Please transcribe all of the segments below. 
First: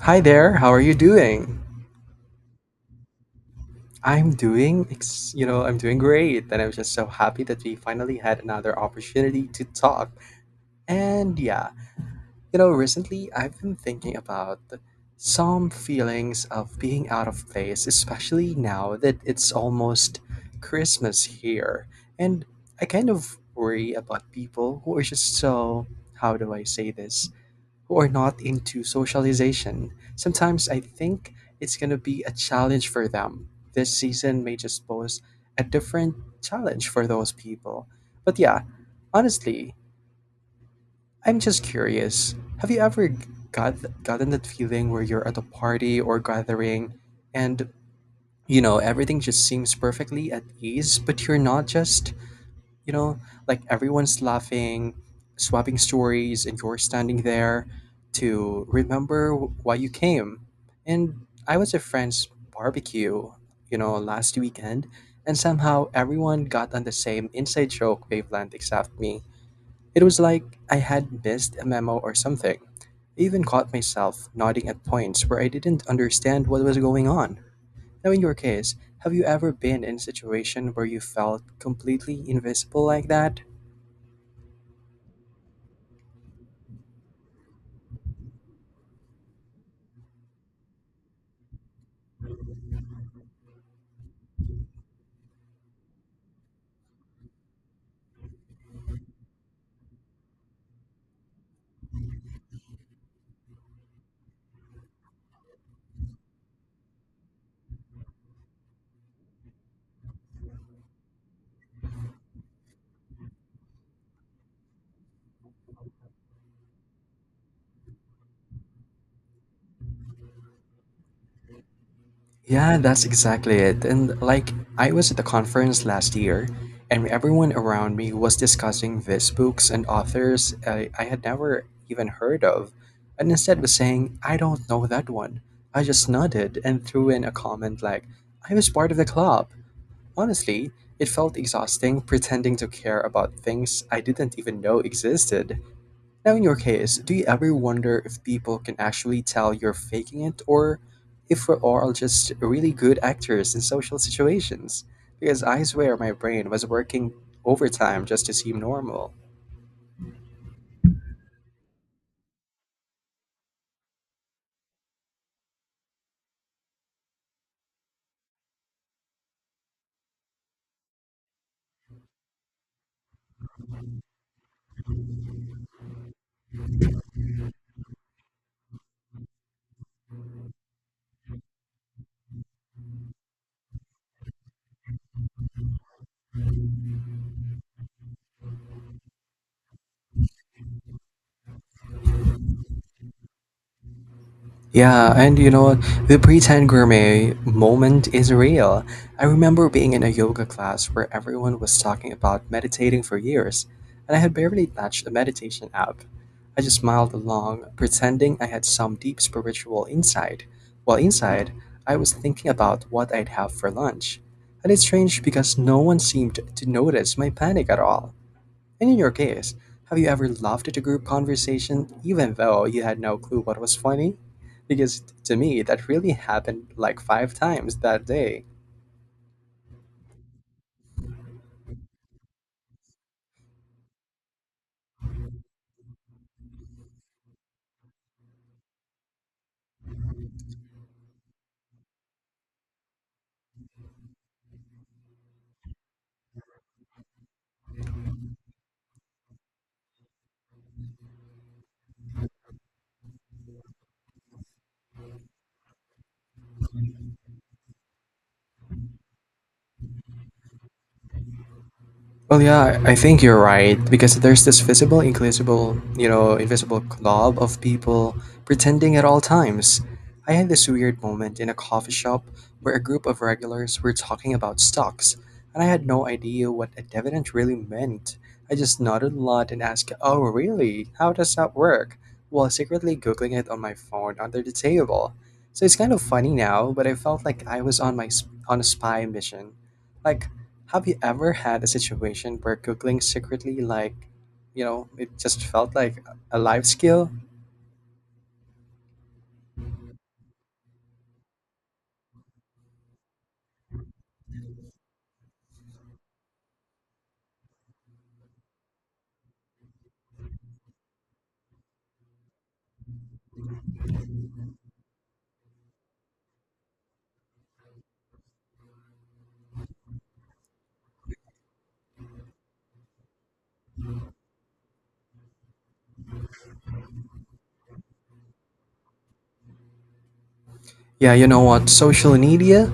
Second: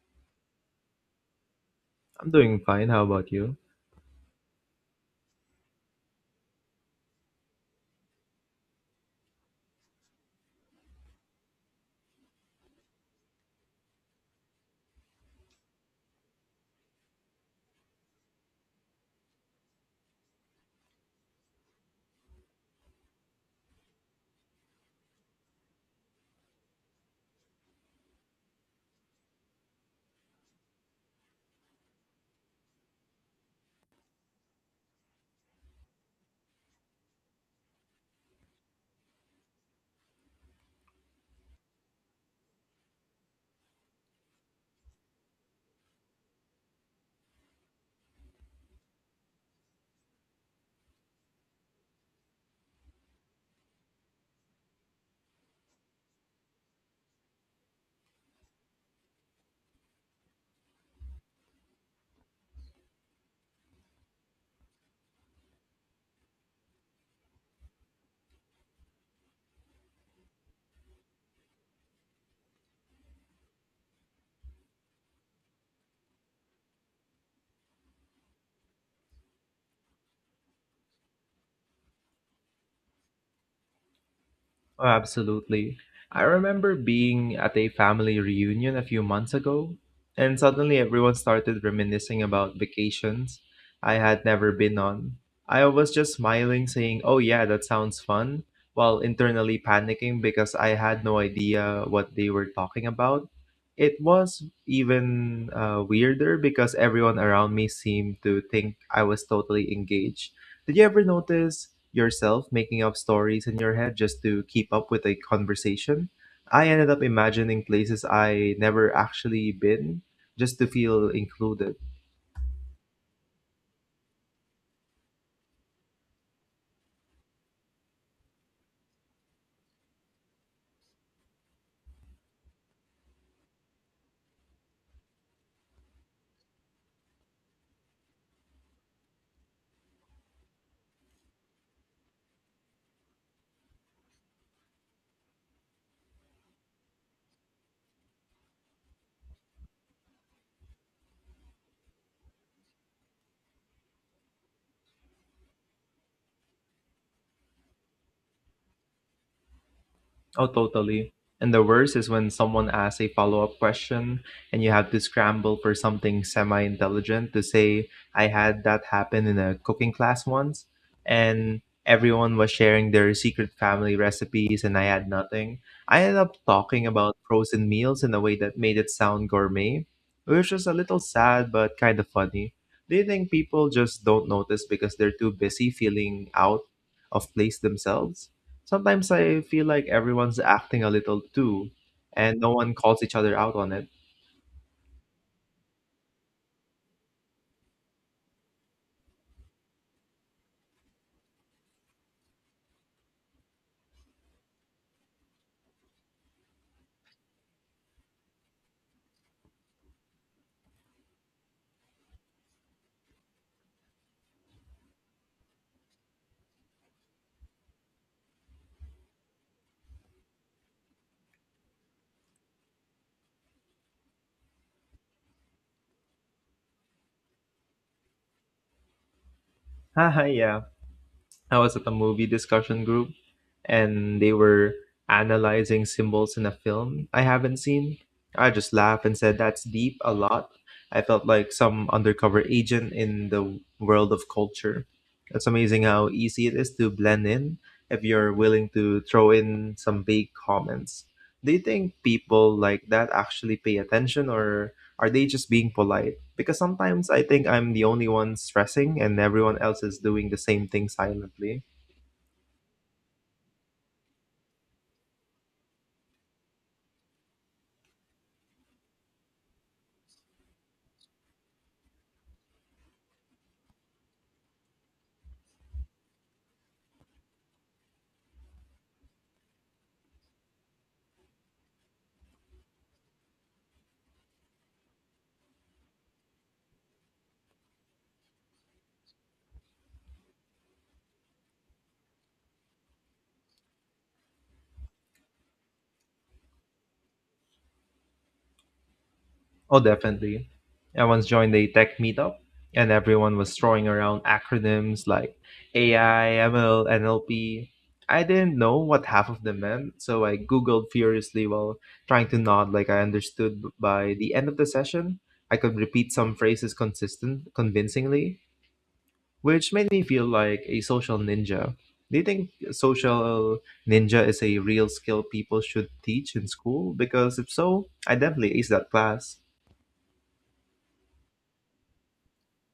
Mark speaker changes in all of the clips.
Speaker 1: Hi there, how are you doing?
Speaker 2: I'm doing fine. How about you?
Speaker 1: I'm doing, I'm doing great, and I'm just so happy that we finally had another opportunity to talk. And yeah, recently I've been thinking about some feelings of being out of place, especially now that it's almost Christmas here. And I kind of worry about people who are just so, how do I say this? Who are not into socialization. Sometimes I think it's going to be a challenge for them. This season may just pose a different challenge for those people. But yeah, honestly, I'm just curious. Have you ever got gotten that feeling where you're at a party or gathering and everything just seems perfectly at ease, but you're not just you know, like everyone's laughing, swapping stories, and you're standing there to remember why you came. And I was at friend's barbecue, last weekend, and somehow everyone got on the same inside joke wavelength except me. It was like I had missed a memo or something. I even caught myself nodding at points where I didn't understand what was going on. Now, in your case, have you ever been in a situation where you felt completely invisible like that?
Speaker 2: Oh, absolutely. I remember being at a family reunion a few months ago, and suddenly everyone started reminiscing about vacations I had never been on. I was just smiling, saying, "Oh, yeah, that sounds fun," while internally panicking because I had no idea what they were talking about. It was even weirder because everyone around me seemed to think I was totally engaged. Did you ever notice yourself making up stories in your head just to keep up with a conversation? I ended up imagining places I never actually been just to feel included.
Speaker 1: Yeah, that's exactly it. And like, I was at the conference last year, and everyone around me was discussing these books and authors I had never even heard of, and instead was saying, I don't know that one. I just nodded and threw in a comment like, I was part of the club. Honestly, it felt exhausting pretending to care about things I didn't even know existed. Now, in your case, do you ever wonder if people can actually tell you're faking it or if we're all just really good actors in social situations? Because I swear my brain was working overtime just to seem normal.
Speaker 2: Oh, totally. And the worst is when someone asks a follow-up question and you have to scramble for something semi-intelligent to say. I had that happen in a cooking class once, and everyone was sharing their secret family recipes and I had nothing. I ended up talking about frozen meals in a way that made it sound gourmet, which was a little sad but kind of funny. Do you think people just don't notice because they're too busy feeling out of place themselves? Sometimes I feel like everyone's acting a little too, and no one calls each other out on it.
Speaker 1: Yeah, and you know, the pretend gourmet moment is real. I remember being in a yoga class where everyone was talking about meditating for years, and I had barely touched a meditation app. I just smiled along, pretending I had some deep spiritual insight, while inside, I was thinking about what I'd have for lunch. And it's strange because no one seemed to notice my panic at all. And in your case, have you ever laughed at a group conversation even though you had no clue what was funny? Because to me, that really happened like five times that day.
Speaker 2: Haha, yeah. I was at a movie discussion group, and they were analyzing symbols in a film I haven't seen. I just laughed and said, "That's deep" a lot. I felt like some undercover agent in the world of culture. It's amazing how easy it is to blend in if you're willing to throw in some vague comments. Do you think people like that actually pay attention, or are they just being polite? Because sometimes I think I'm the only one stressing and everyone else is doing the same thing silently.
Speaker 1: Well, yeah, I think you're right because there's this visible, invisible, invisible club of people pretending at all times. I had this weird moment in a coffee shop where a group of regulars were talking about stocks, and I had no idea what a dividend really meant. I just nodded a lot and asked, "Oh, really? How does that work?" while secretly googling it on my phone under the table. So it's kind of funny now, but I felt like I was on a spy mission. Like have you ever had a situation where googling secretly, like, it just felt like a life skill?
Speaker 2: Oh, definitely. I once joined a tech meetup and everyone was throwing around acronyms like AI, ML, NLP. I didn't know what half of them meant, so I Googled furiously while trying to nod like I understood. By the end of the session, I could repeat some phrases convincingly, which made me feel like a social ninja. Do you think social ninja is a real skill people should teach in school? Because if so, I definitely ace that class.
Speaker 1: Yeah, you know what? Social media?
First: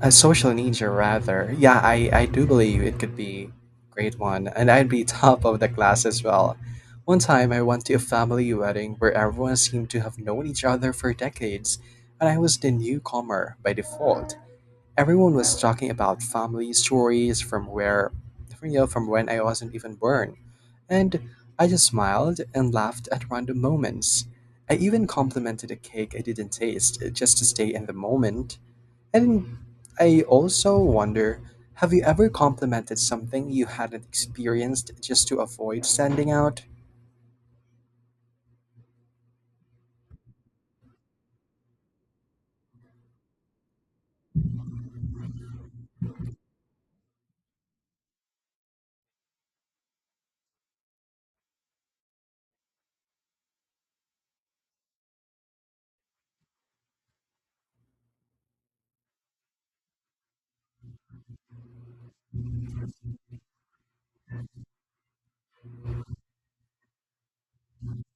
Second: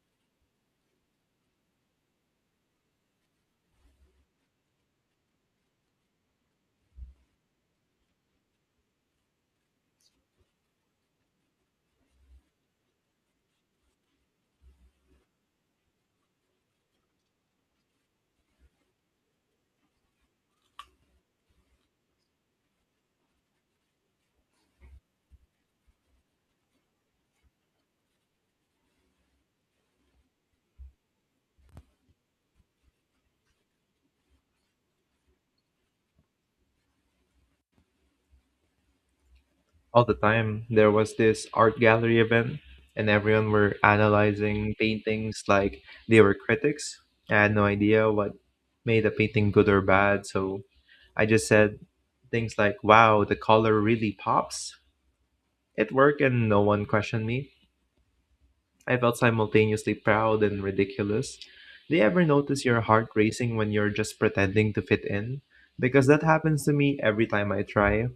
Speaker 1: A social media, rather. Yeah, I do believe it could be great one, and I'd be top of the class as well. One time, I went to a family wedding where everyone seemed to have known each other for decades, and I was the newcomer by default. Everyone was talking about family stories from, from when I wasn't even born. And I just smiled and laughed at random moments. I even complimented a cake I didn't taste just to stay in the moment. And I also wonder, have you ever complimented something you hadn't experienced just to avoid standing out?
Speaker 2: All the time. There was this art gallery event, and everyone were analyzing paintings like they were critics. I had no idea what made a painting good or bad, so I just said things like, "Wow, the color really pops." It worked, and no one questioned me. I felt simultaneously proud and ridiculous. Do you ever notice your heart racing when you're just pretending to fit in? Because that happens to me every time I try.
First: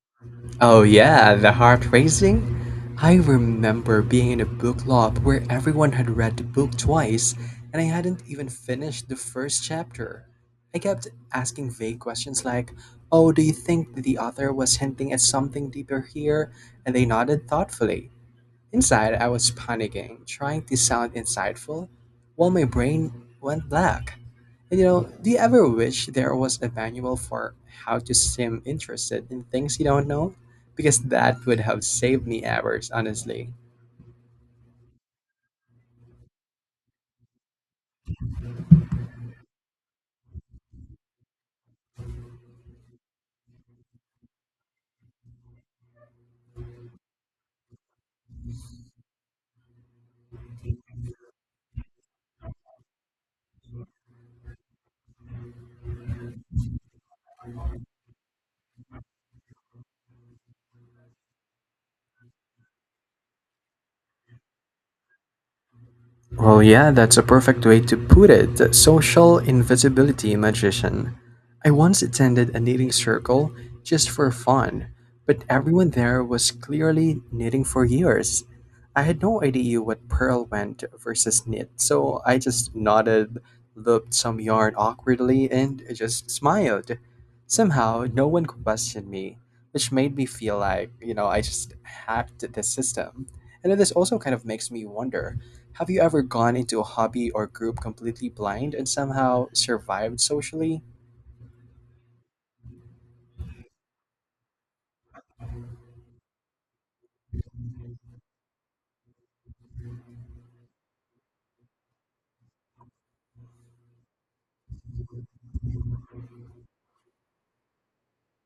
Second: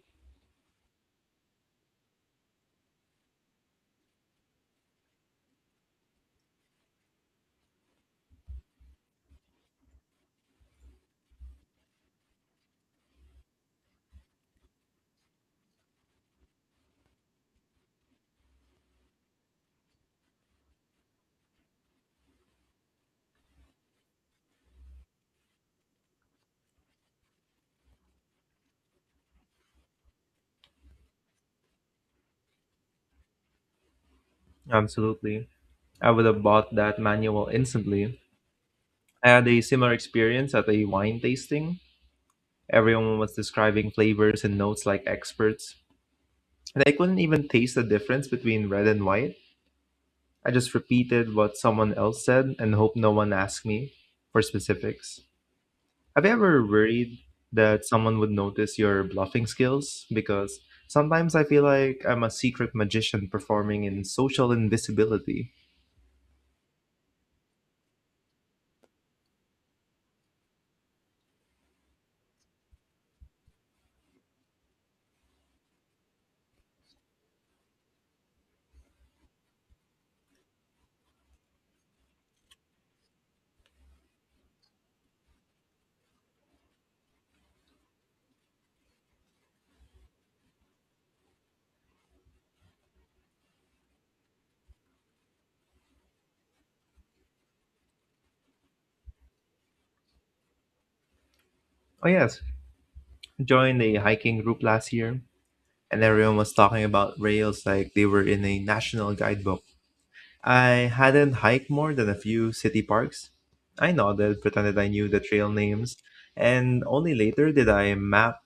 Speaker 1: Oh yeah, the heart racing? I remember being in a book club where everyone had read the book twice and I hadn't even finished the first chapter. I kept asking vague questions like, "Oh, do you think the author was hinting at something deeper here?" and they nodded thoughtfully. Inside, I was panicking, trying to sound insightful, while my brain went black. And you know, do you ever wish there was a manual for how to seem interested in things you don't know? Because that would have saved me hours, honestly.
Speaker 2: Absolutely. I would have bought that manual instantly. I had a similar experience at a wine tasting. Everyone was describing flavors and notes like experts, and I couldn't even taste the difference between red and white. I just repeated what someone else said and hoped no one asked me for specifics. Have you ever worried that someone would notice your bluffing skills? Because sometimes I feel like I'm a secret magician performing in social invisibility.
Speaker 1: Well, yeah, that's a perfect way to put it. Social invisibility magician. I once attended a knitting circle just for fun, but everyone there was clearly knitting for years. I had no idea what pearl went versus knit, so I just nodded, looked some yarn awkwardly, and just smiled. Somehow, no one questioned me, which made me feel like, I just hacked the system. And then this also kind of makes me wonder, have you ever gone into a hobby or group completely blind and somehow survived socially?
Speaker 2: Oh, yes. I joined a hiking group last year, and everyone was talking about rails like they were in a national guidebook. I hadn't hiked more than a few city parks. I nodded, pretended I knew the trail names, and only later did I map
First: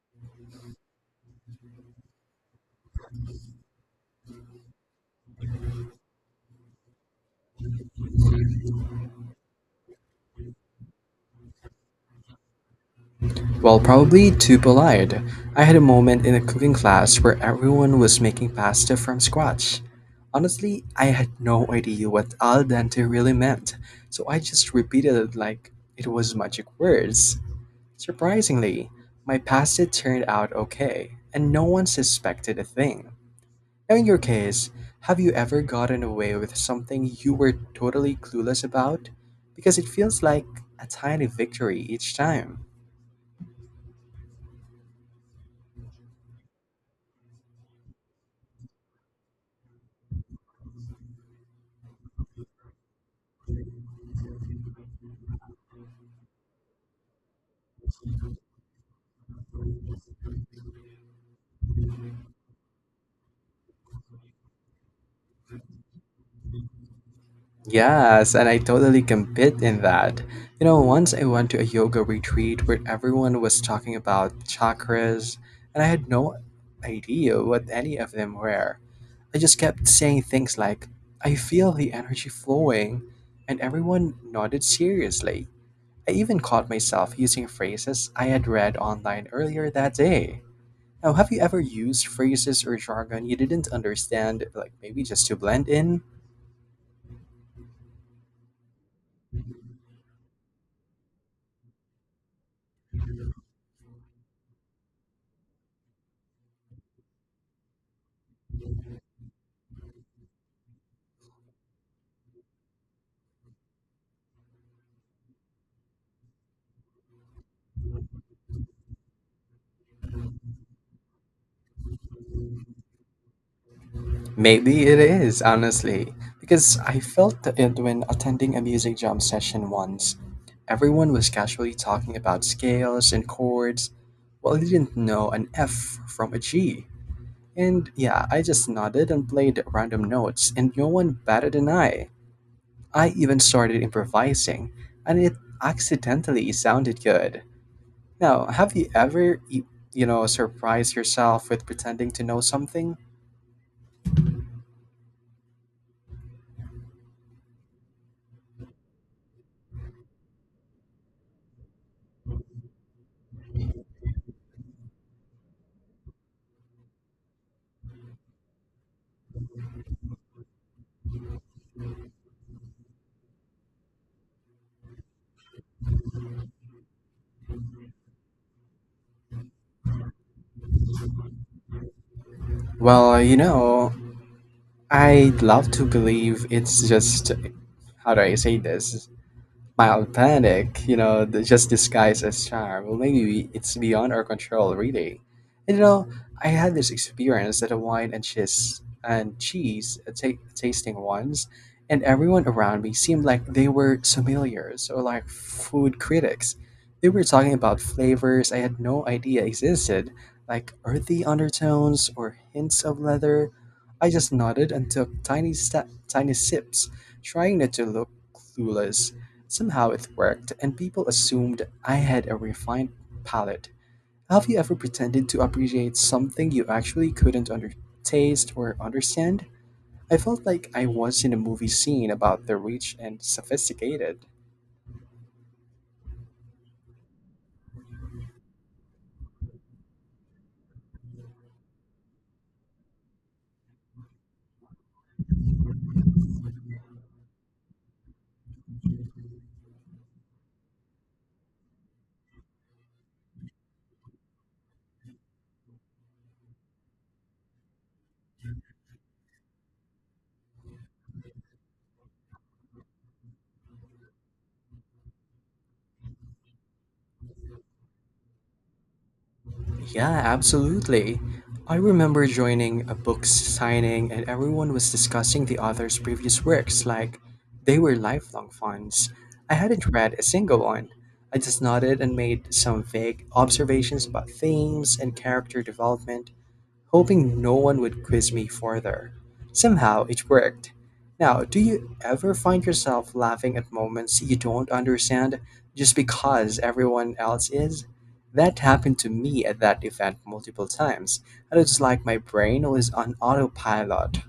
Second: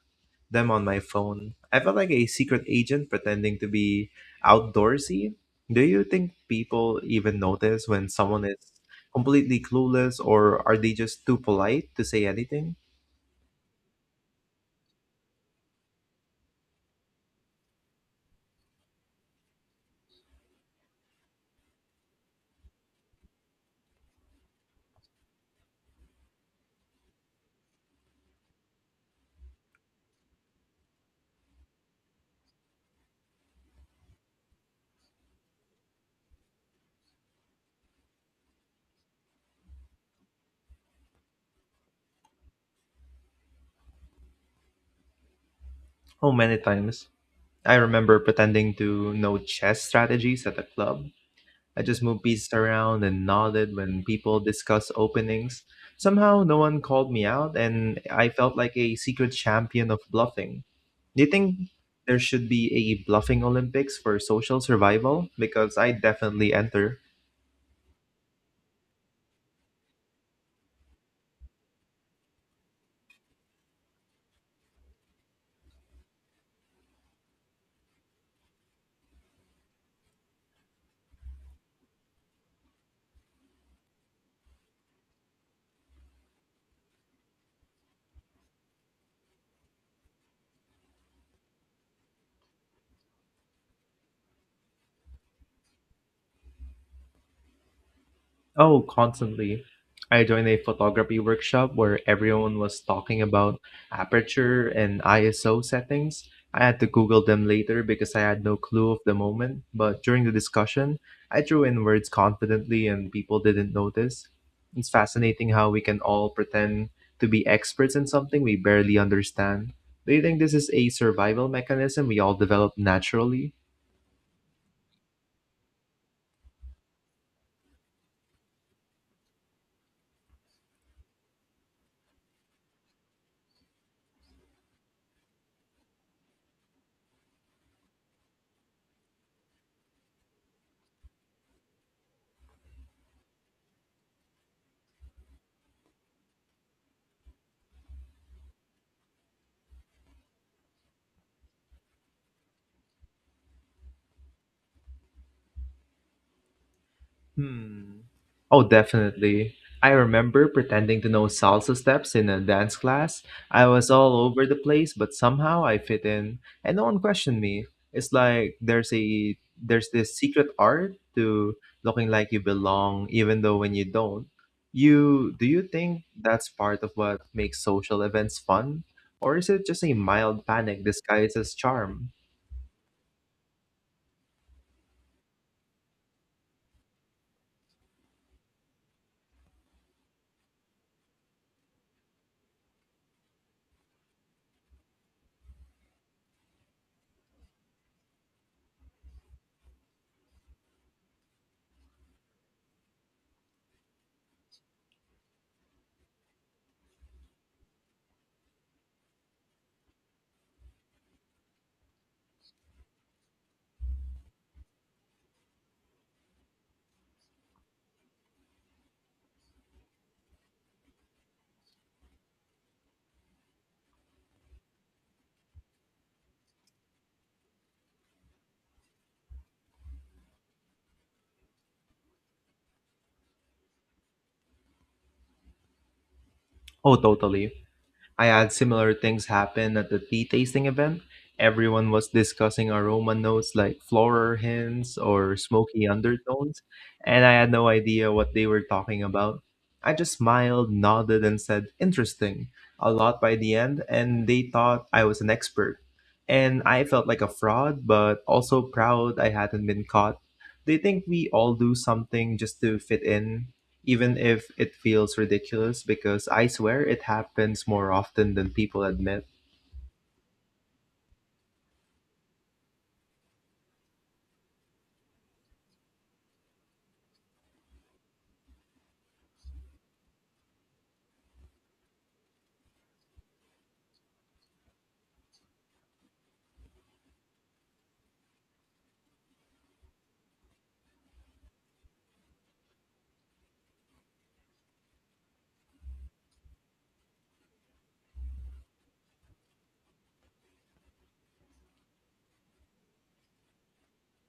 Speaker 2: them on my phone. I felt like a secret agent pretending to be outdoorsy. Do you think people even notice when someone is completely clueless, or are they just too polite to say anything?
Speaker 1: Well, probably too lied. I had a moment in a cooking class where everyone was making pasta from scratch. Honestly, I had no idea what al dente really meant, so I just repeated it like it was magic words. Surprisingly, my pasta turned out okay, and no one suspected a thing. Now, in your case, have you ever gotten away with something you were totally clueless about? Because it feels like a tiny victory each time.
Speaker 2: Oh, many times. I remember pretending to know chess strategies at a club. I just moved pieces around and nodded when people discussed openings. Somehow, no one called me out, and I felt like a secret champion of bluffing. Do you think there should be a bluffing Olympics for social survival? Because I definitely enter.
Speaker 1: Yes, and I totally compete in that. You know, once I went to a yoga retreat where everyone was talking about chakras, and I had no idea what any of them were. I just kept saying things like, I feel the energy flowing, and everyone nodded seriously. I even caught myself using phrases I had read online earlier that day. Now, have you ever used phrases or jargon you didn't understand, like maybe just to blend in?
Speaker 2: Oh, constantly. I joined a photography workshop where everyone was talking about aperture and ISO settings. I had to Google them later because I had no clue of the moment, but during the discussion, I threw in words confidently and people didn't notice. It's fascinating how we can all pretend to be experts in something we barely understand. Do you think this is a survival mechanism we all develop naturally?
Speaker 1: Maybe it is, honestly, because I felt it when attending a music jam session once. Everyone was casually talking about scales and chords, while they didn't know an F from a G. And yeah, I just nodded and played random notes, and no one batted an eye. I even started improvising, and it accidentally sounded good. Now, have you ever, surprised yourself with pretending to know something?
Speaker 2: Hmm. Oh, definitely. I remember pretending to know salsa steps in a dance class. I was all over the place, but somehow I fit in, and no one questioned me. It's like there's this secret art to looking like you belong, even though when you don't. You do you think that's part of what makes social events fun, or is it just a mild panic disguised as charm?
Speaker 1: Well, you know, I'd love to believe it's just, how do I say this? Mild panic, you know, just disguised as charm. Well, it's beyond our control, really. And, you know, I had this experience at a wine and cheese, ta tasting once, and everyone around me seemed like they were sommeliers or like food critics. They were talking about flavors I had no idea existed, like earthy undertones or hints of leather. I just nodded and took tiny sips, trying not to look clueless. Somehow it worked, and people assumed I had a refined palate. Have you ever pretended to appreciate something you actually couldn't taste or understand? I felt like I was in a movie scene about the rich and sophisticated.
Speaker 2: Oh, totally. I had similar things happen at the tea tasting event. Everyone was discussing aroma notes like floral hints or smoky undertones, and I had no idea what they were talking about. I just smiled, nodded, and said, "interesting," a lot by the end, and they thought I was an expert. And I felt like a fraud, but also proud I hadn't been caught. They think we all do something just to fit in, even if it feels ridiculous, because I swear it happens more often than people admit.
Speaker 1: Yeah, absolutely. I remember joining a book signing and everyone was discussing the author's previous works like they were lifelong fans. I hadn't read a single one. I just nodded and made some vague observations about themes and character development, hoping no one would quiz me further. Somehow it worked. Now, do you ever find yourself laughing at moments you don't understand just because everyone else is? That happened to me at that event multiple times, and it's like my brain was on autopilot.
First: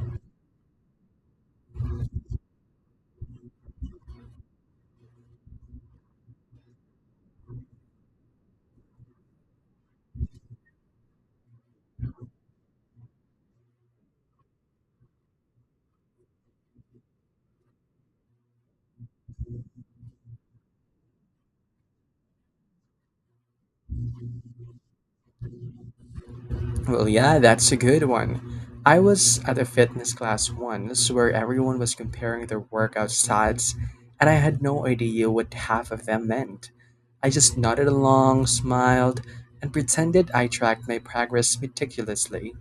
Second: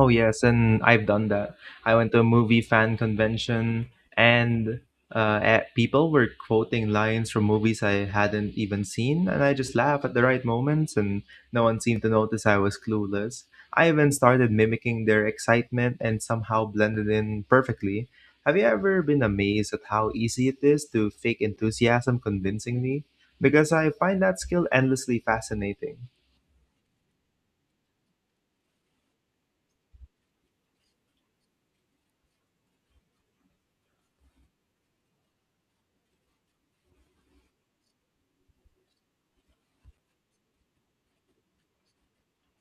Speaker 2: Oh yes, and I've done that. I went to a movie fan convention, and people were quoting lines from movies I hadn't even seen, and I just laughed at the right moments, and no one seemed to notice I was clueless. I even started mimicking their excitement and somehow blended in perfectly. Have you ever been amazed at how easy it is to fake enthusiasm convincingly? Because I find that skill endlessly fascinating.
Speaker 1: Well, yeah, that's a good one. I was at a fitness class once where everyone was comparing their workout stats, and I had no idea what half of them meant. I just nodded along, smiled, and pretended I tracked my progress meticulously.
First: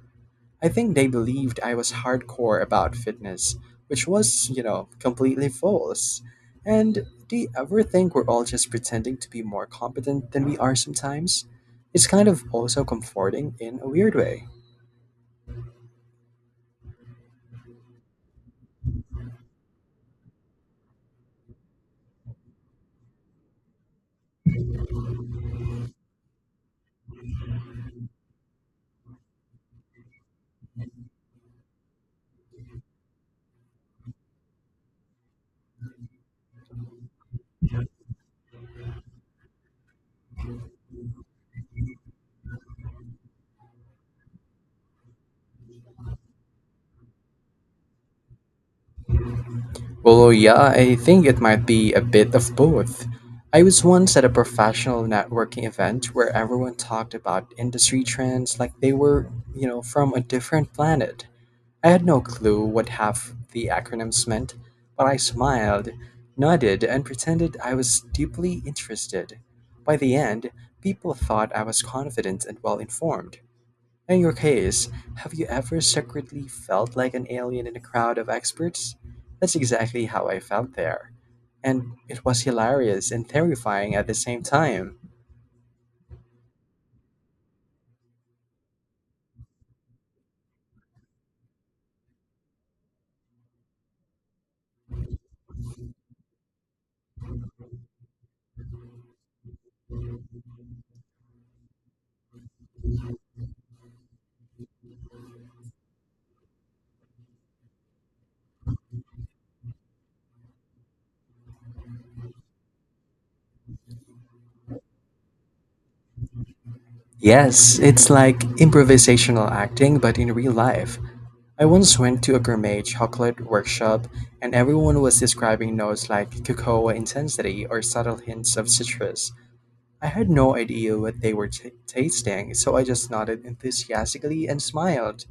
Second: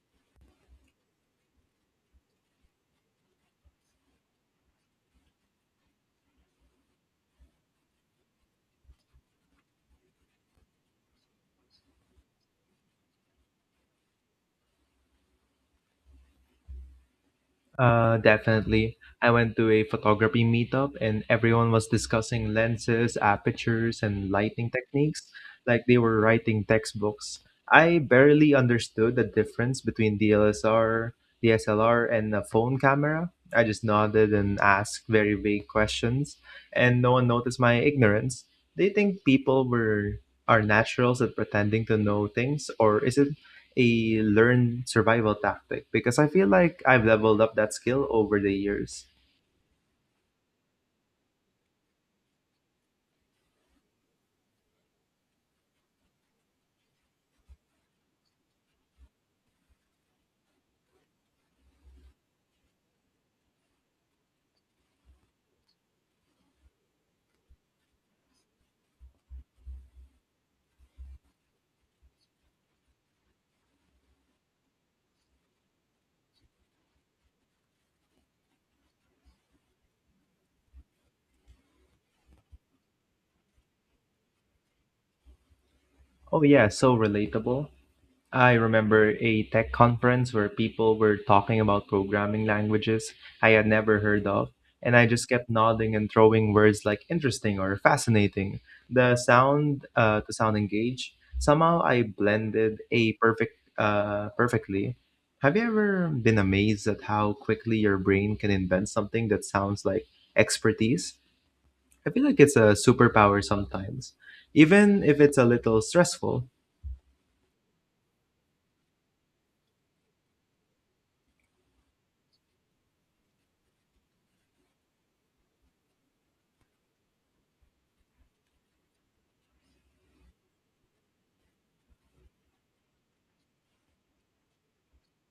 Speaker 1: I think they believed I was hardcore about fitness, which was, you know, completely false. And do you ever think we're all just pretending to be more competent than we are sometimes? It's kind of also comforting in a weird way.
Speaker 2: Definitely. I went to a photography meetup and everyone was discussing lenses, apertures, and lighting techniques like they were writing textbooks. I barely understood the difference between DSLR and a phone camera. I just nodded and asked very vague questions, and no one noticed my ignorance. Do you think people were are naturals at pretending to know things, or is it a learned survival tactic? Because I feel like I've leveled up that skill over the years.
Speaker 1: Well, yeah, I think it might be a bit of both. I was once at a professional networking event where everyone talked about industry trends like they were, you know, from a different planet. I had no clue what half the acronyms meant, but I smiled, nodded, and pretended I was deeply interested. By the end, people thought I was confident and well informed. In your case, have you ever secretly felt like an alien in a crowd of experts? That's exactly how I felt there. And it was hilarious and terrifying at the same time.
Speaker 2: Oh yeah, so relatable. I remember a tech conference where people were talking about programming languages I had never heard of, and I just kept nodding and throwing words like "interesting" or "fascinating." The sound to sound engaged. Somehow I blended a perfect perfectly. Have you ever been amazed at how quickly your brain can invent something that sounds like expertise? I feel like it's a superpower sometimes, even if it's a little stressful.
Speaker 1: Yes, it's like improvisational acting, but in real life. I once went to a gourmet chocolate workshop, and everyone was describing notes like cocoa intensity or subtle hints of citrus. I had no idea what they were tasting, so I just nodded enthusiastically and smiled.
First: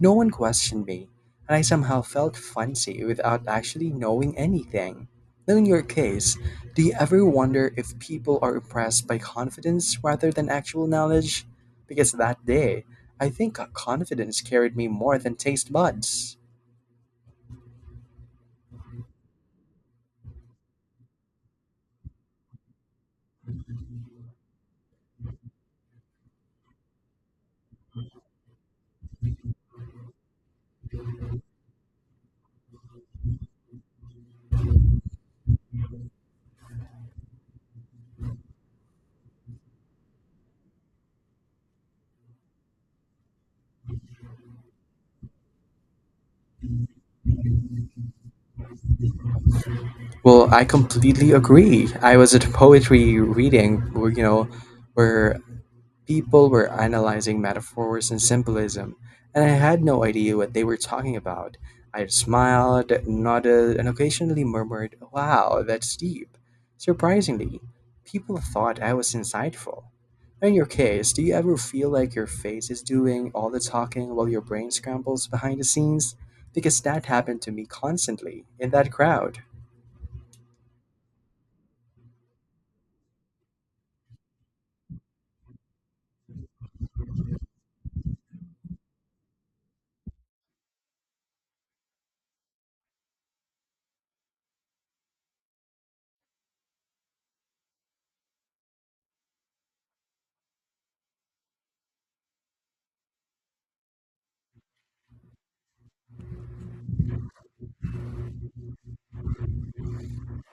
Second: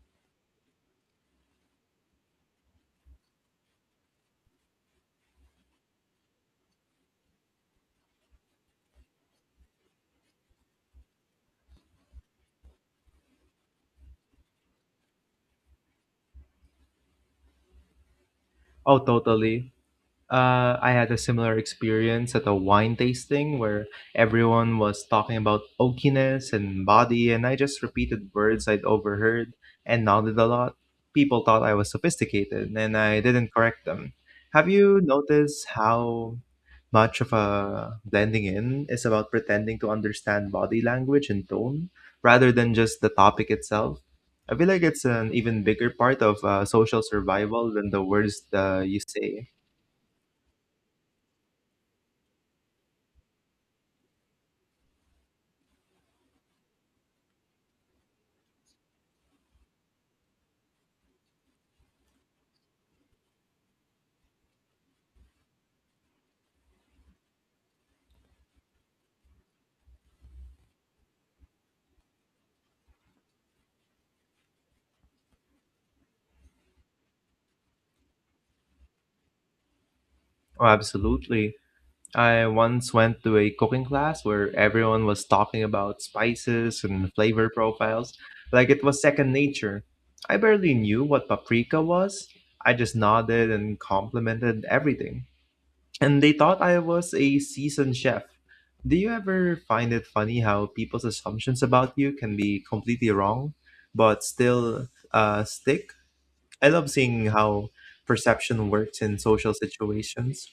Speaker 1: No one questioned me, and I somehow felt fancy without actually knowing anything. Now, in your case, do you ever wonder if people are impressed by confidence rather than actual knowledge? Because that day, I think confidence carried me more than taste buds.
Speaker 2: Oh, totally. I had a similar experience at a wine tasting where everyone was talking about oakiness and body, and I just repeated words I'd overheard and nodded a lot. People thought I was sophisticated, and I didn't correct them. Have you noticed how much of a blending in is about pretending to understand body language and tone rather than just the topic itself? I feel like it's an even bigger part of social survival than the words you say.
Speaker 1: Well, I completely agree. I was at a poetry reading, where people were analyzing metaphors and symbolism, and I had no idea what they were talking about. I smiled, nodded, and occasionally murmured, "Wow, that's deep." Surprisingly, people thought I was insightful. In your case, do you ever feel like your face is doing all the talking while your brain scrambles behind the scenes? Because that happened to me constantly in that crowd.
Speaker 2: Oh, absolutely. I once went to a cooking class where everyone was talking about spices and flavor profiles like it was second nature. I barely knew what paprika was. I just nodded and complimented everything. And they thought I was a seasoned chef. Do you ever find it funny how people's assumptions about you can be completely wrong, but still stick? I love seeing how perception works in social situations.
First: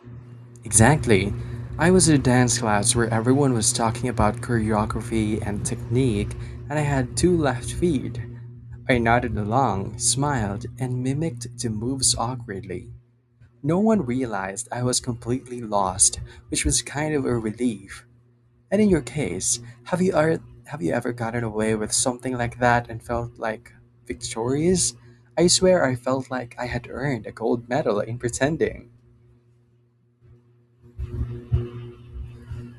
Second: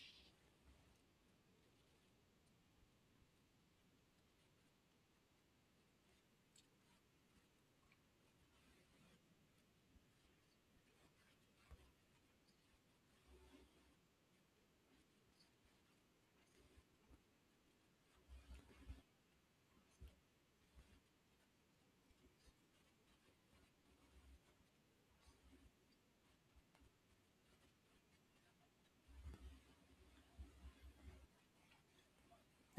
Speaker 1: Exactly. I was in a dance class where everyone was talking about choreography and technique, and I had two left feet. I nodded along, smiled, and mimicked the moves awkwardly. No one realized I was completely lost, which was kind of a relief. And in your case, have you ever gotten away with something like that and felt like victorious? I swear I felt like I had earned a gold medal in pretending.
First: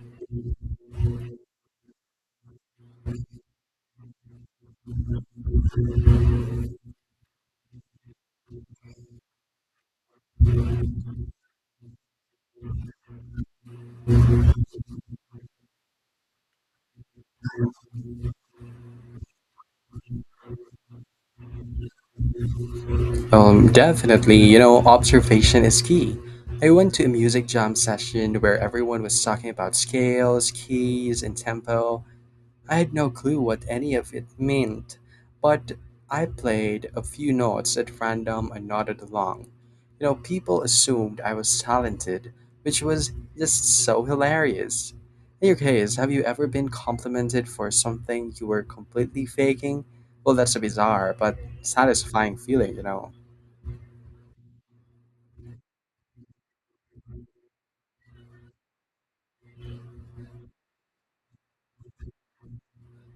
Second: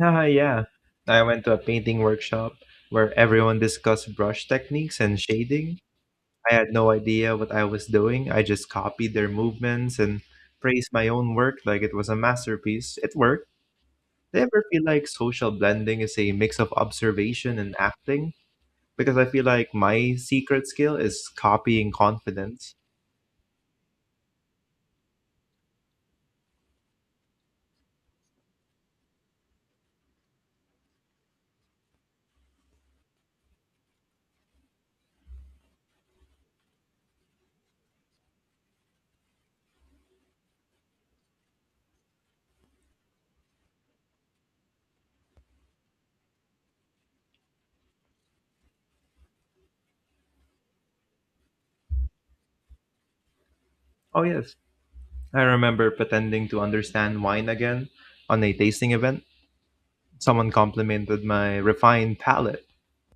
Speaker 2: Ah, yeah. I went to a painting workshop where everyone discussed brush techniques and shading. I had no idea what I was doing. I just copied their movements and praised my own work like it was a masterpiece. It worked. Do you ever feel like social blending is a mix of observation and acting? Because I feel like my secret skill is copying confidence.
Speaker 1: Definitely, you know, observation is key. I went to a music jam session where everyone was talking about scales, keys, and tempo. I had no clue what any of it meant, but I played a few notes at random and nodded along. You know, people assumed I was talented, which was just so hilarious. In your case, have you ever been complimented for something you were completely faking? Well, that's a bizarre but satisfying feeling, you know.
Speaker 2: Oh, yes. I remember pretending to understand wine again on a tasting event. Someone complimented my refined palate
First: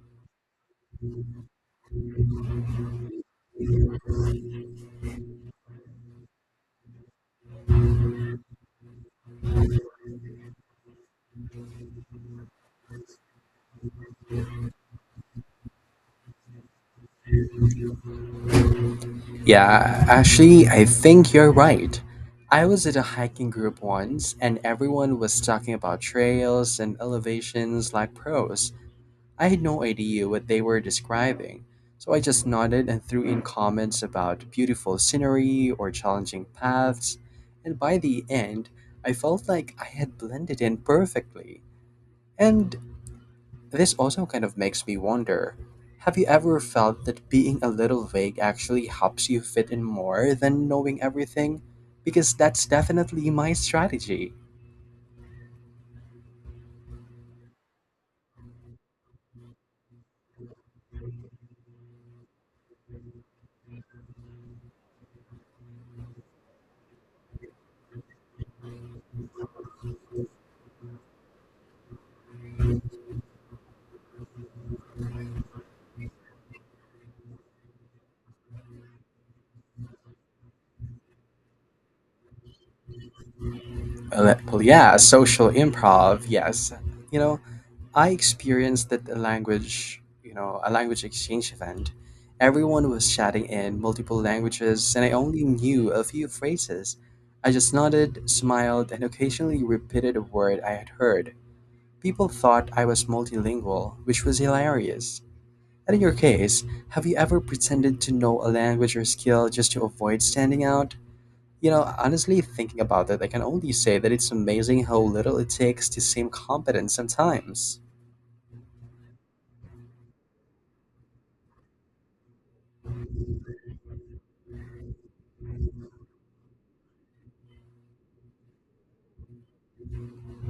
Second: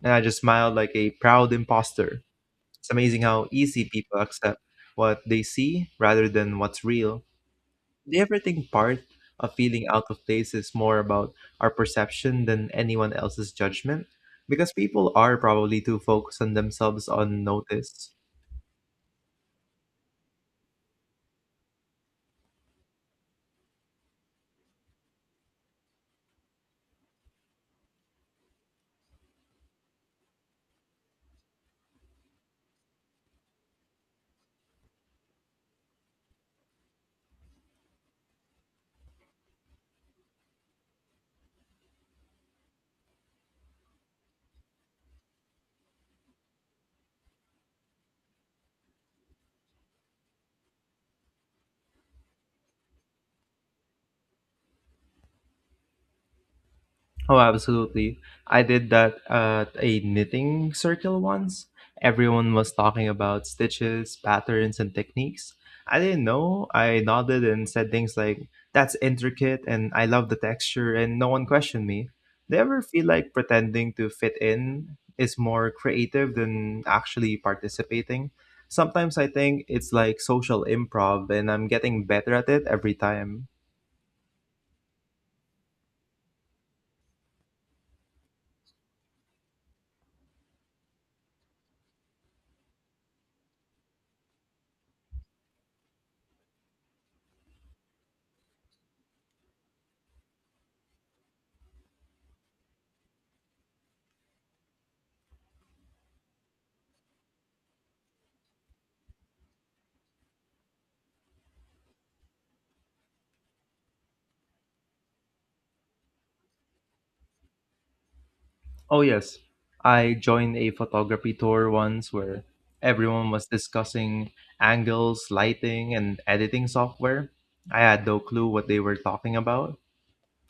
Speaker 2: and I just smiled like a proud imposter. It's amazing how easy people accept what they see rather than what's real. Do you ever think part of feeling out of place is more about our perception than anyone else's judgment? Because people are probably too focused on themselves on notice.
Speaker 1: Yeah, actually, I think you're right. I was at a hiking group once, and everyone was talking about trails and elevations like pros. I had no idea what they were describing, so I just nodded and threw in comments about beautiful scenery or challenging paths. And by the end, I felt like I had blended in perfectly. And this also kind of makes me wonder, have you ever felt that being a little vague actually helps you fit in more than knowing everything? Because that's definitely my strategy.
Speaker 2: Oh, absolutely. I did that at a knitting circle once. Everyone was talking about stitches, patterns, and techniques. I didn't know. I nodded and said things like, "That's intricate" and "I love the texture," and no one questioned me. Do you ever feel like pretending to fit in is more creative than actually participating? Sometimes I think it's like social improv, and I'm getting better at it every time.
Speaker 1: Well, yeah, social improv, yes. You know, I experienced that a language exchange event. Everyone was chatting in multiple languages, and I only knew a few phrases. I just nodded, smiled, and occasionally repeated a word I had heard. People thought I was multilingual, which was hilarious. And in your case, have you ever pretended to know a language or skill just to avoid standing out? You know, honestly, thinking about it, I can only say that it's amazing how little it takes to seem competent sometimes.
Speaker 2: Oh, yes. I joined a photography tour once where everyone was discussing angles, lighting, and editing software. I had no clue what they were talking about.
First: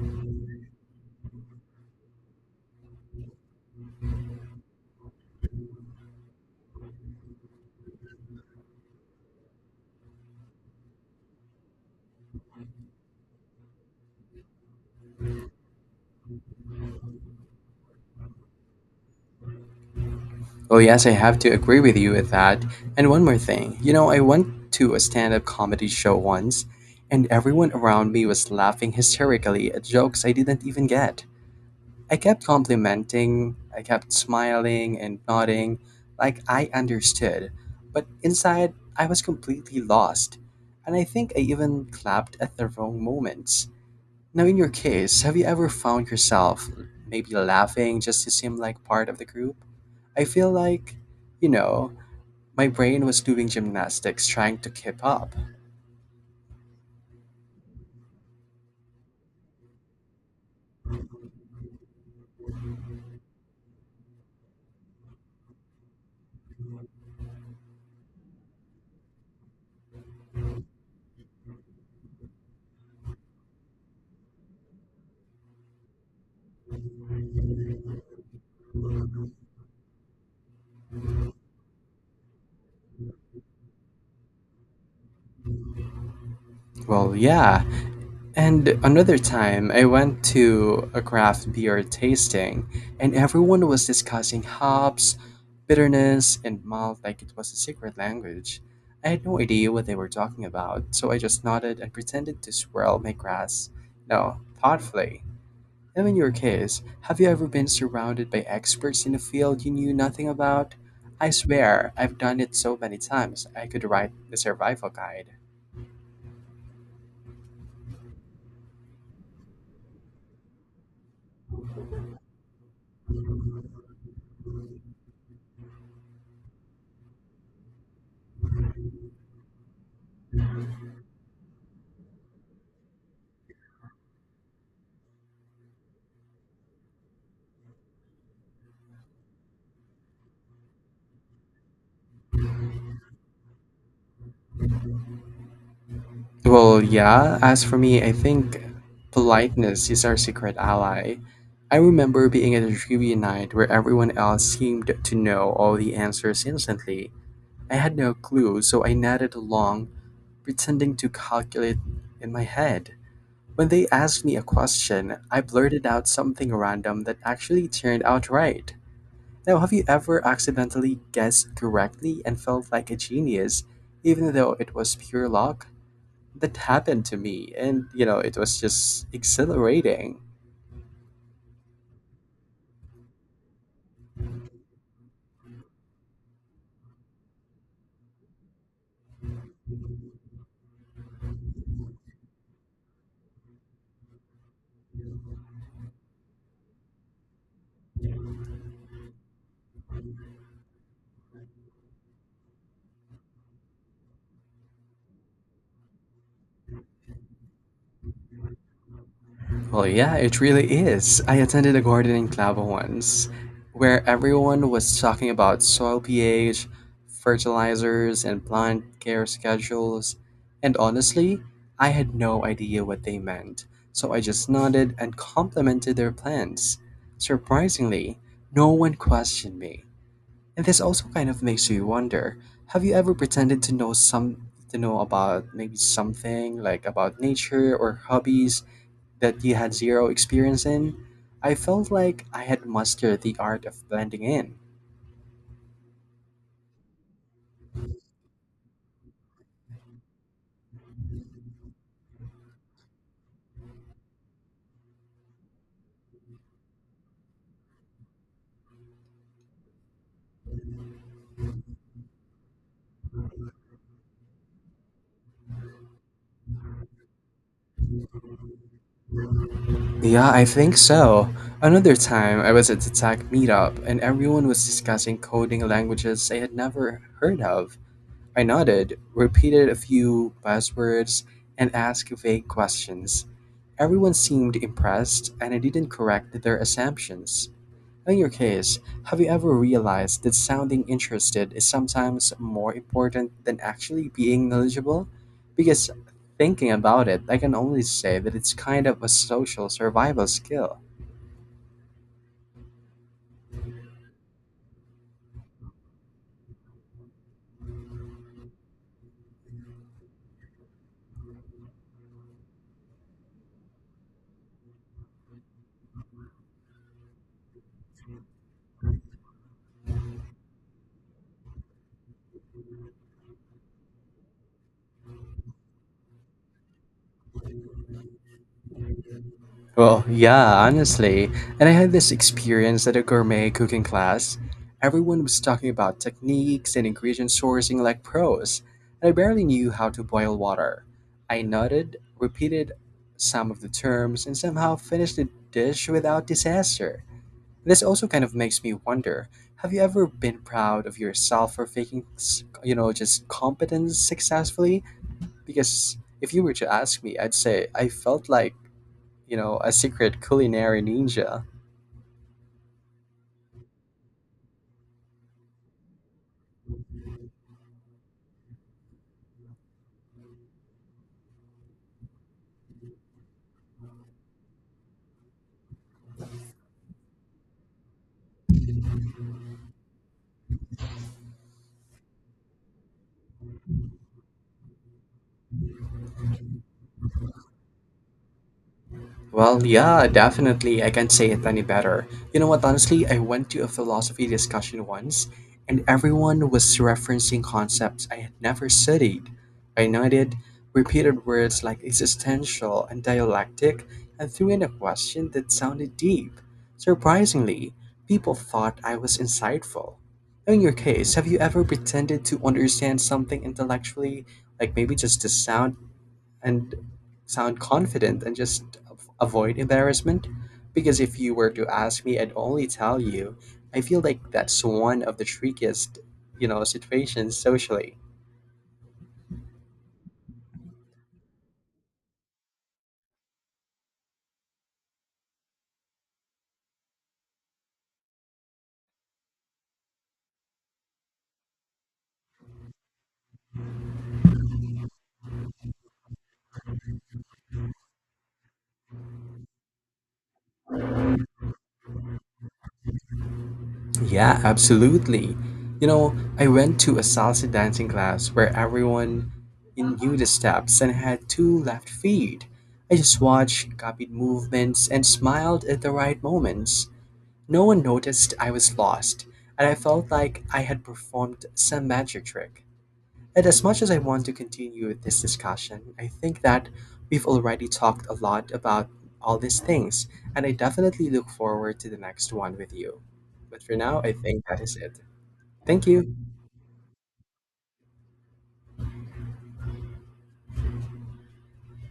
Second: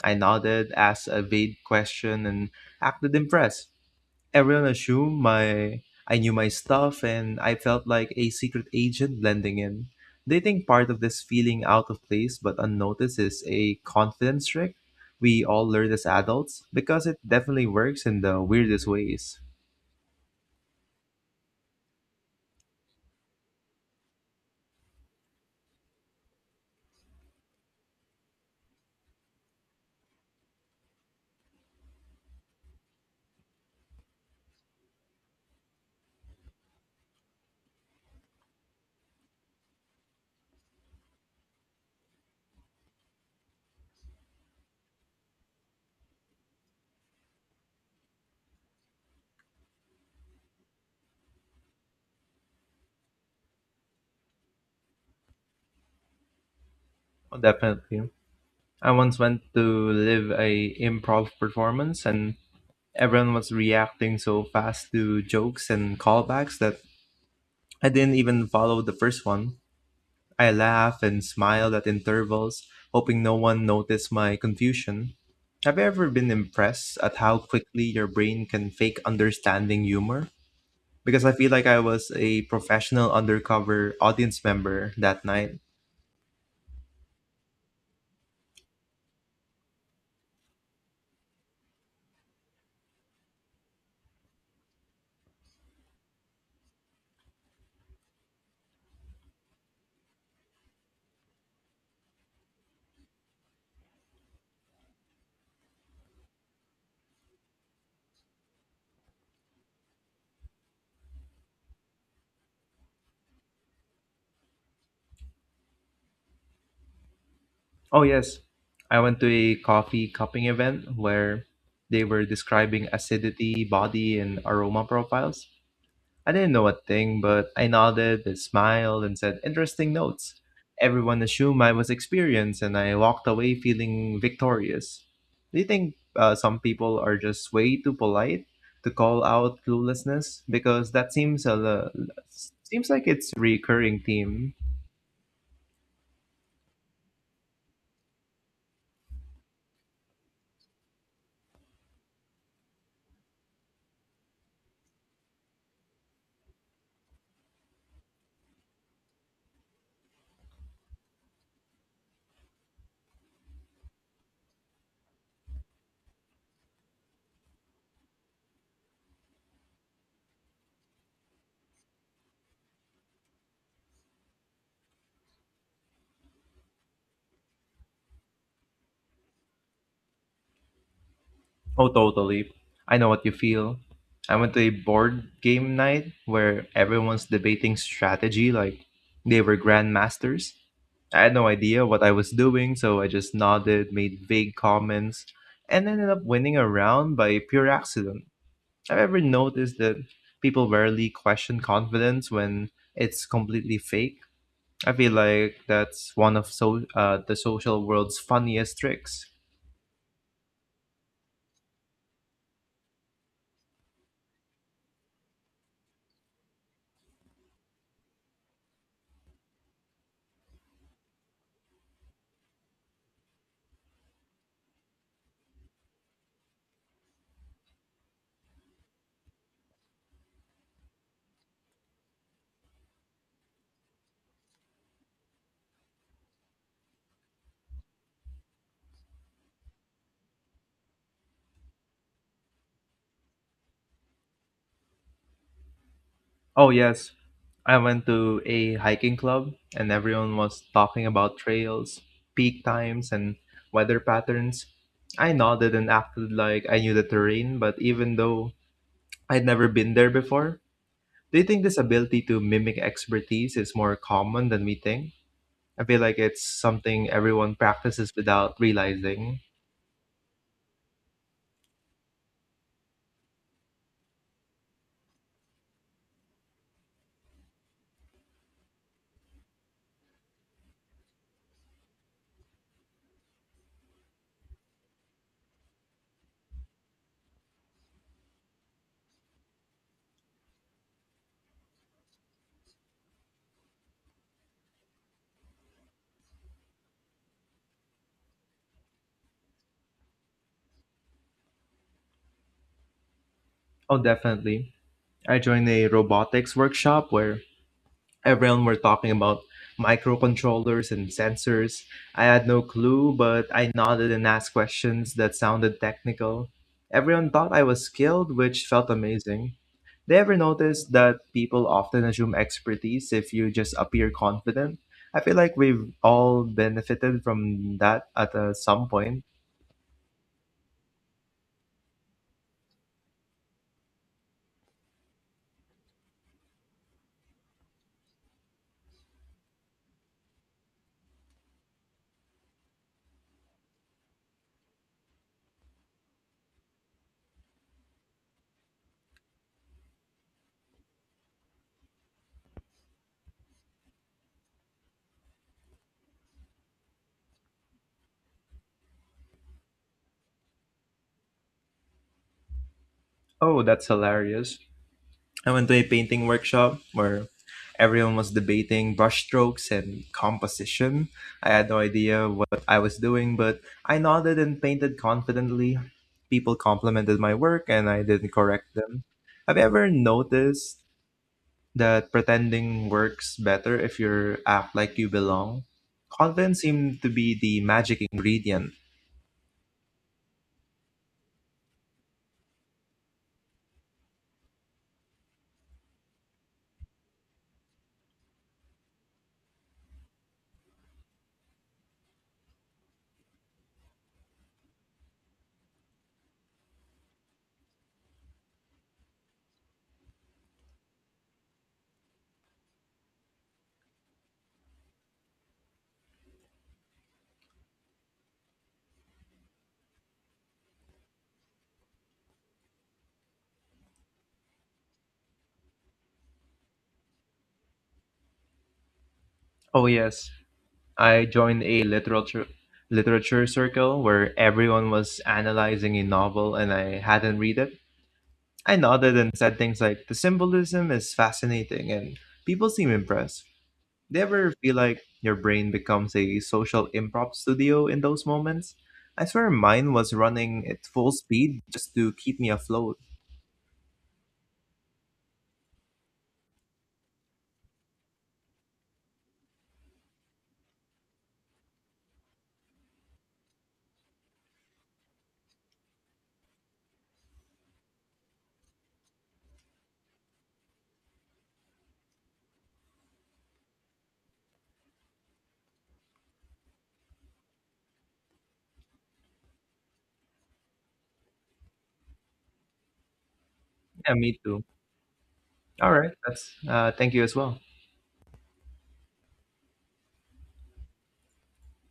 Speaker 2: I nodded, asked a vague question, and acted impressed. Everyone assumed my I knew my stuff and I felt like a secret agent blending in. They think part of this feeling out of place but unnoticed is a confidence trick we all learned as adults because it definitely works in the weirdest ways.
Speaker 1: Oh, yes, I have to agree with you with that. And one more thing, you know, I went to a stand up comedy show once, and everyone around me was laughing hysterically at jokes I didn't even get. I kept smiling and nodding like I understood, but inside I was completely lost, and I think I even clapped at the wrong moments. Now, in your case, have you ever found yourself maybe laughing just to seem like part of the group? I feel like, you know, my brain was doing gymnastics trying to keep up.
Speaker 2: Oh, definitely. I once went to live a improv performance and everyone was reacting so fast to jokes and callbacks that I didn't even follow the first one. I laughed and smiled at intervals, hoping no one noticed my confusion. Have you ever been impressed at how quickly your brain can fake understanding humor? Because I feel like I was a professional undercover audience member that night.
Speaker 1: Well, yeah. And another time, I went to a craft beer tasting, and everyone was discussing hops, bitterness, and malt like it was a secret language. I had no idea what they were talking about, so I just nodded and pretended to swirl my glass. No, thoughtfully. Now, in your case, have you ever been surrounded by experts in a field you knew nothing about? I swear, I've done it so many times, I could write the survival guide.
Speaker 2: Oh, yes. I went to a coffee cupping event where they were describing acidity, body, and aroma profiles. I didn't know a thing, but I nodded and smiled and said interesting notes. Everyone assumed I was experienced, and I walked away feeling victorious. Do you think some people are just way too polite to call out cluelessness? Because that seems like it's a recurring theme.
Speaker 1: Well, yeah, as for me, I think politeness is our secret ally. I remember being at a trivia night where everyone else seemed to know all the answers instantly. I had no clue, so I nodded along, pretending to calculate in my head. When they asked me a question, I blurted out something random that actually turned out right. Now, have you ever accidentally guessed correctly and felt like a genius, even though it was pure luck? That happened to me, and you know, it was just exhilarating.
Speaker 2: Oh, totally. I know what you feel. I went to a board game night where everyone's debating strategy like they were grandmasters. I had no idea what I was doing, so I just nodded, made vague comments, and ended up winning a round by pure accident. I've ever noticed that people rarely question confidence when it's completely fake. I feel like that's one of the social world's funniest tricks.
Speaker 1: Well, yeah, it really is. I attended a gardening club once where everyone was talking about soil pH, fertilizers, and plant care schedules, and honestly, I had no idea what they meant, so I just nodded and complimented their plants. Surprisingly, no one questioned me. And this also kind of makes you wonder, have you ever pretended to know about maybe something like about nature or hobbies that you had zero experience in? I felt like I had mastered the art of blending in.
Speaker 2: Oh yes, I went to a hiking club and everyone was talking about trails, peak times, and weather patterns. I nodded and acted like I knew the terrain, but even though I'd never been there before. Do you think this ability to mimic expertise is more common than we think? I feel like it's something everyone practices without realizing.
Speaker 1: Yeah, I think so. Another time, I was at the tech meetup and everyone was discussing coding languages I had never heard of. I nodded, repeated a few buzzwords, and asked vague questions. Everyone seemed impressed, and I didn't correct their assumptions. In your case, have you ever realized that sounding interested is sometimes more important than actually being knowledgeable? Because thinking about it, I can only say that it's kind of a social survival skill.
Speaker 2: Oh, definitely. I joined a robotics workshop where everyone were talking about microcontrollers and sensors. I had no clue, but I nodded and asked questions that sounded technical. Everyone thought I was skilled, which felt amazing. They ever notice that people often assume expertise if you just appear confident? I feel like we've all benefited from that at some point.
Speaker 1: Well, yeah, honestly. And I had this experience at a gourmet cooking class. Everyone was talking about techniques and ingredient sourcing like pros, and I barely knew how to boil water. I nodded, repeated some of the terms, and somehow finished the dish without disaster. This also kind of makes me wonder, have you ever been proud of yourself for faking, you know, just competence successfully? Because if you were to ask me, I'd say I felt like, you know, a secret culinary ninja.
Speaker 2: Oh, that's hilarious. I went to a painting workshop where everyone was debating brushstrokes and composition. I had no idea what I was doing, but I nodded and painted confidently. People complimented my work and I didn't correct them. Have you ever noticed that pretending works better if you act like you belong? Confidence seemed to be the magic ingredient.
Speaker 1: Well, yeah, definitely. I can't say it any better. You know what? Honestly, I went to a philosophy discussion once, and everyone was referencing concepts I had never studied. I noted, repeated words like existential and dialectic, and threw in a question that sounded deep. Surprisingly, people thought I was insightful. In your case, have you ever pretended to understand something intellectually, like maybe just the sound? And sound confident and just avoid embarrassment. Because if you were to ask me, I'd only tell you, I feel like that's one of the trickiest, you know, situations socially.
Speaker 2: Oh yes, I joined a literature circle where everyone was analyzing a novel and I hadn't read it. I nodded and said things like the symbolism is fascinating, and people seem impressed. Do you ever feel like your brain becomes a social improv studio in those moments? I swear mine was running at full speed just to keep me afloat.
Speaker 1: Yeah, absolutely. You know, I went to a salsa dancing class where everyone knew the steps and had two left feet. I just watched, copied movements, and smiled at the right moments. No one noticed I was lost, and I felt like I had performed some magic trick. And as much as I want to continue this discussion, I think that we've already talked a lot about all these things, and I definitely look forward to the next one with you. But for now, I
Speaker 2: Yeah, me
Speaker 1: think that
Speaker 2: too.
Speaker 1: is it. Thank
Speaker 2: All right.
Speaker 1: you.
Speaker 2: That's thank you as well.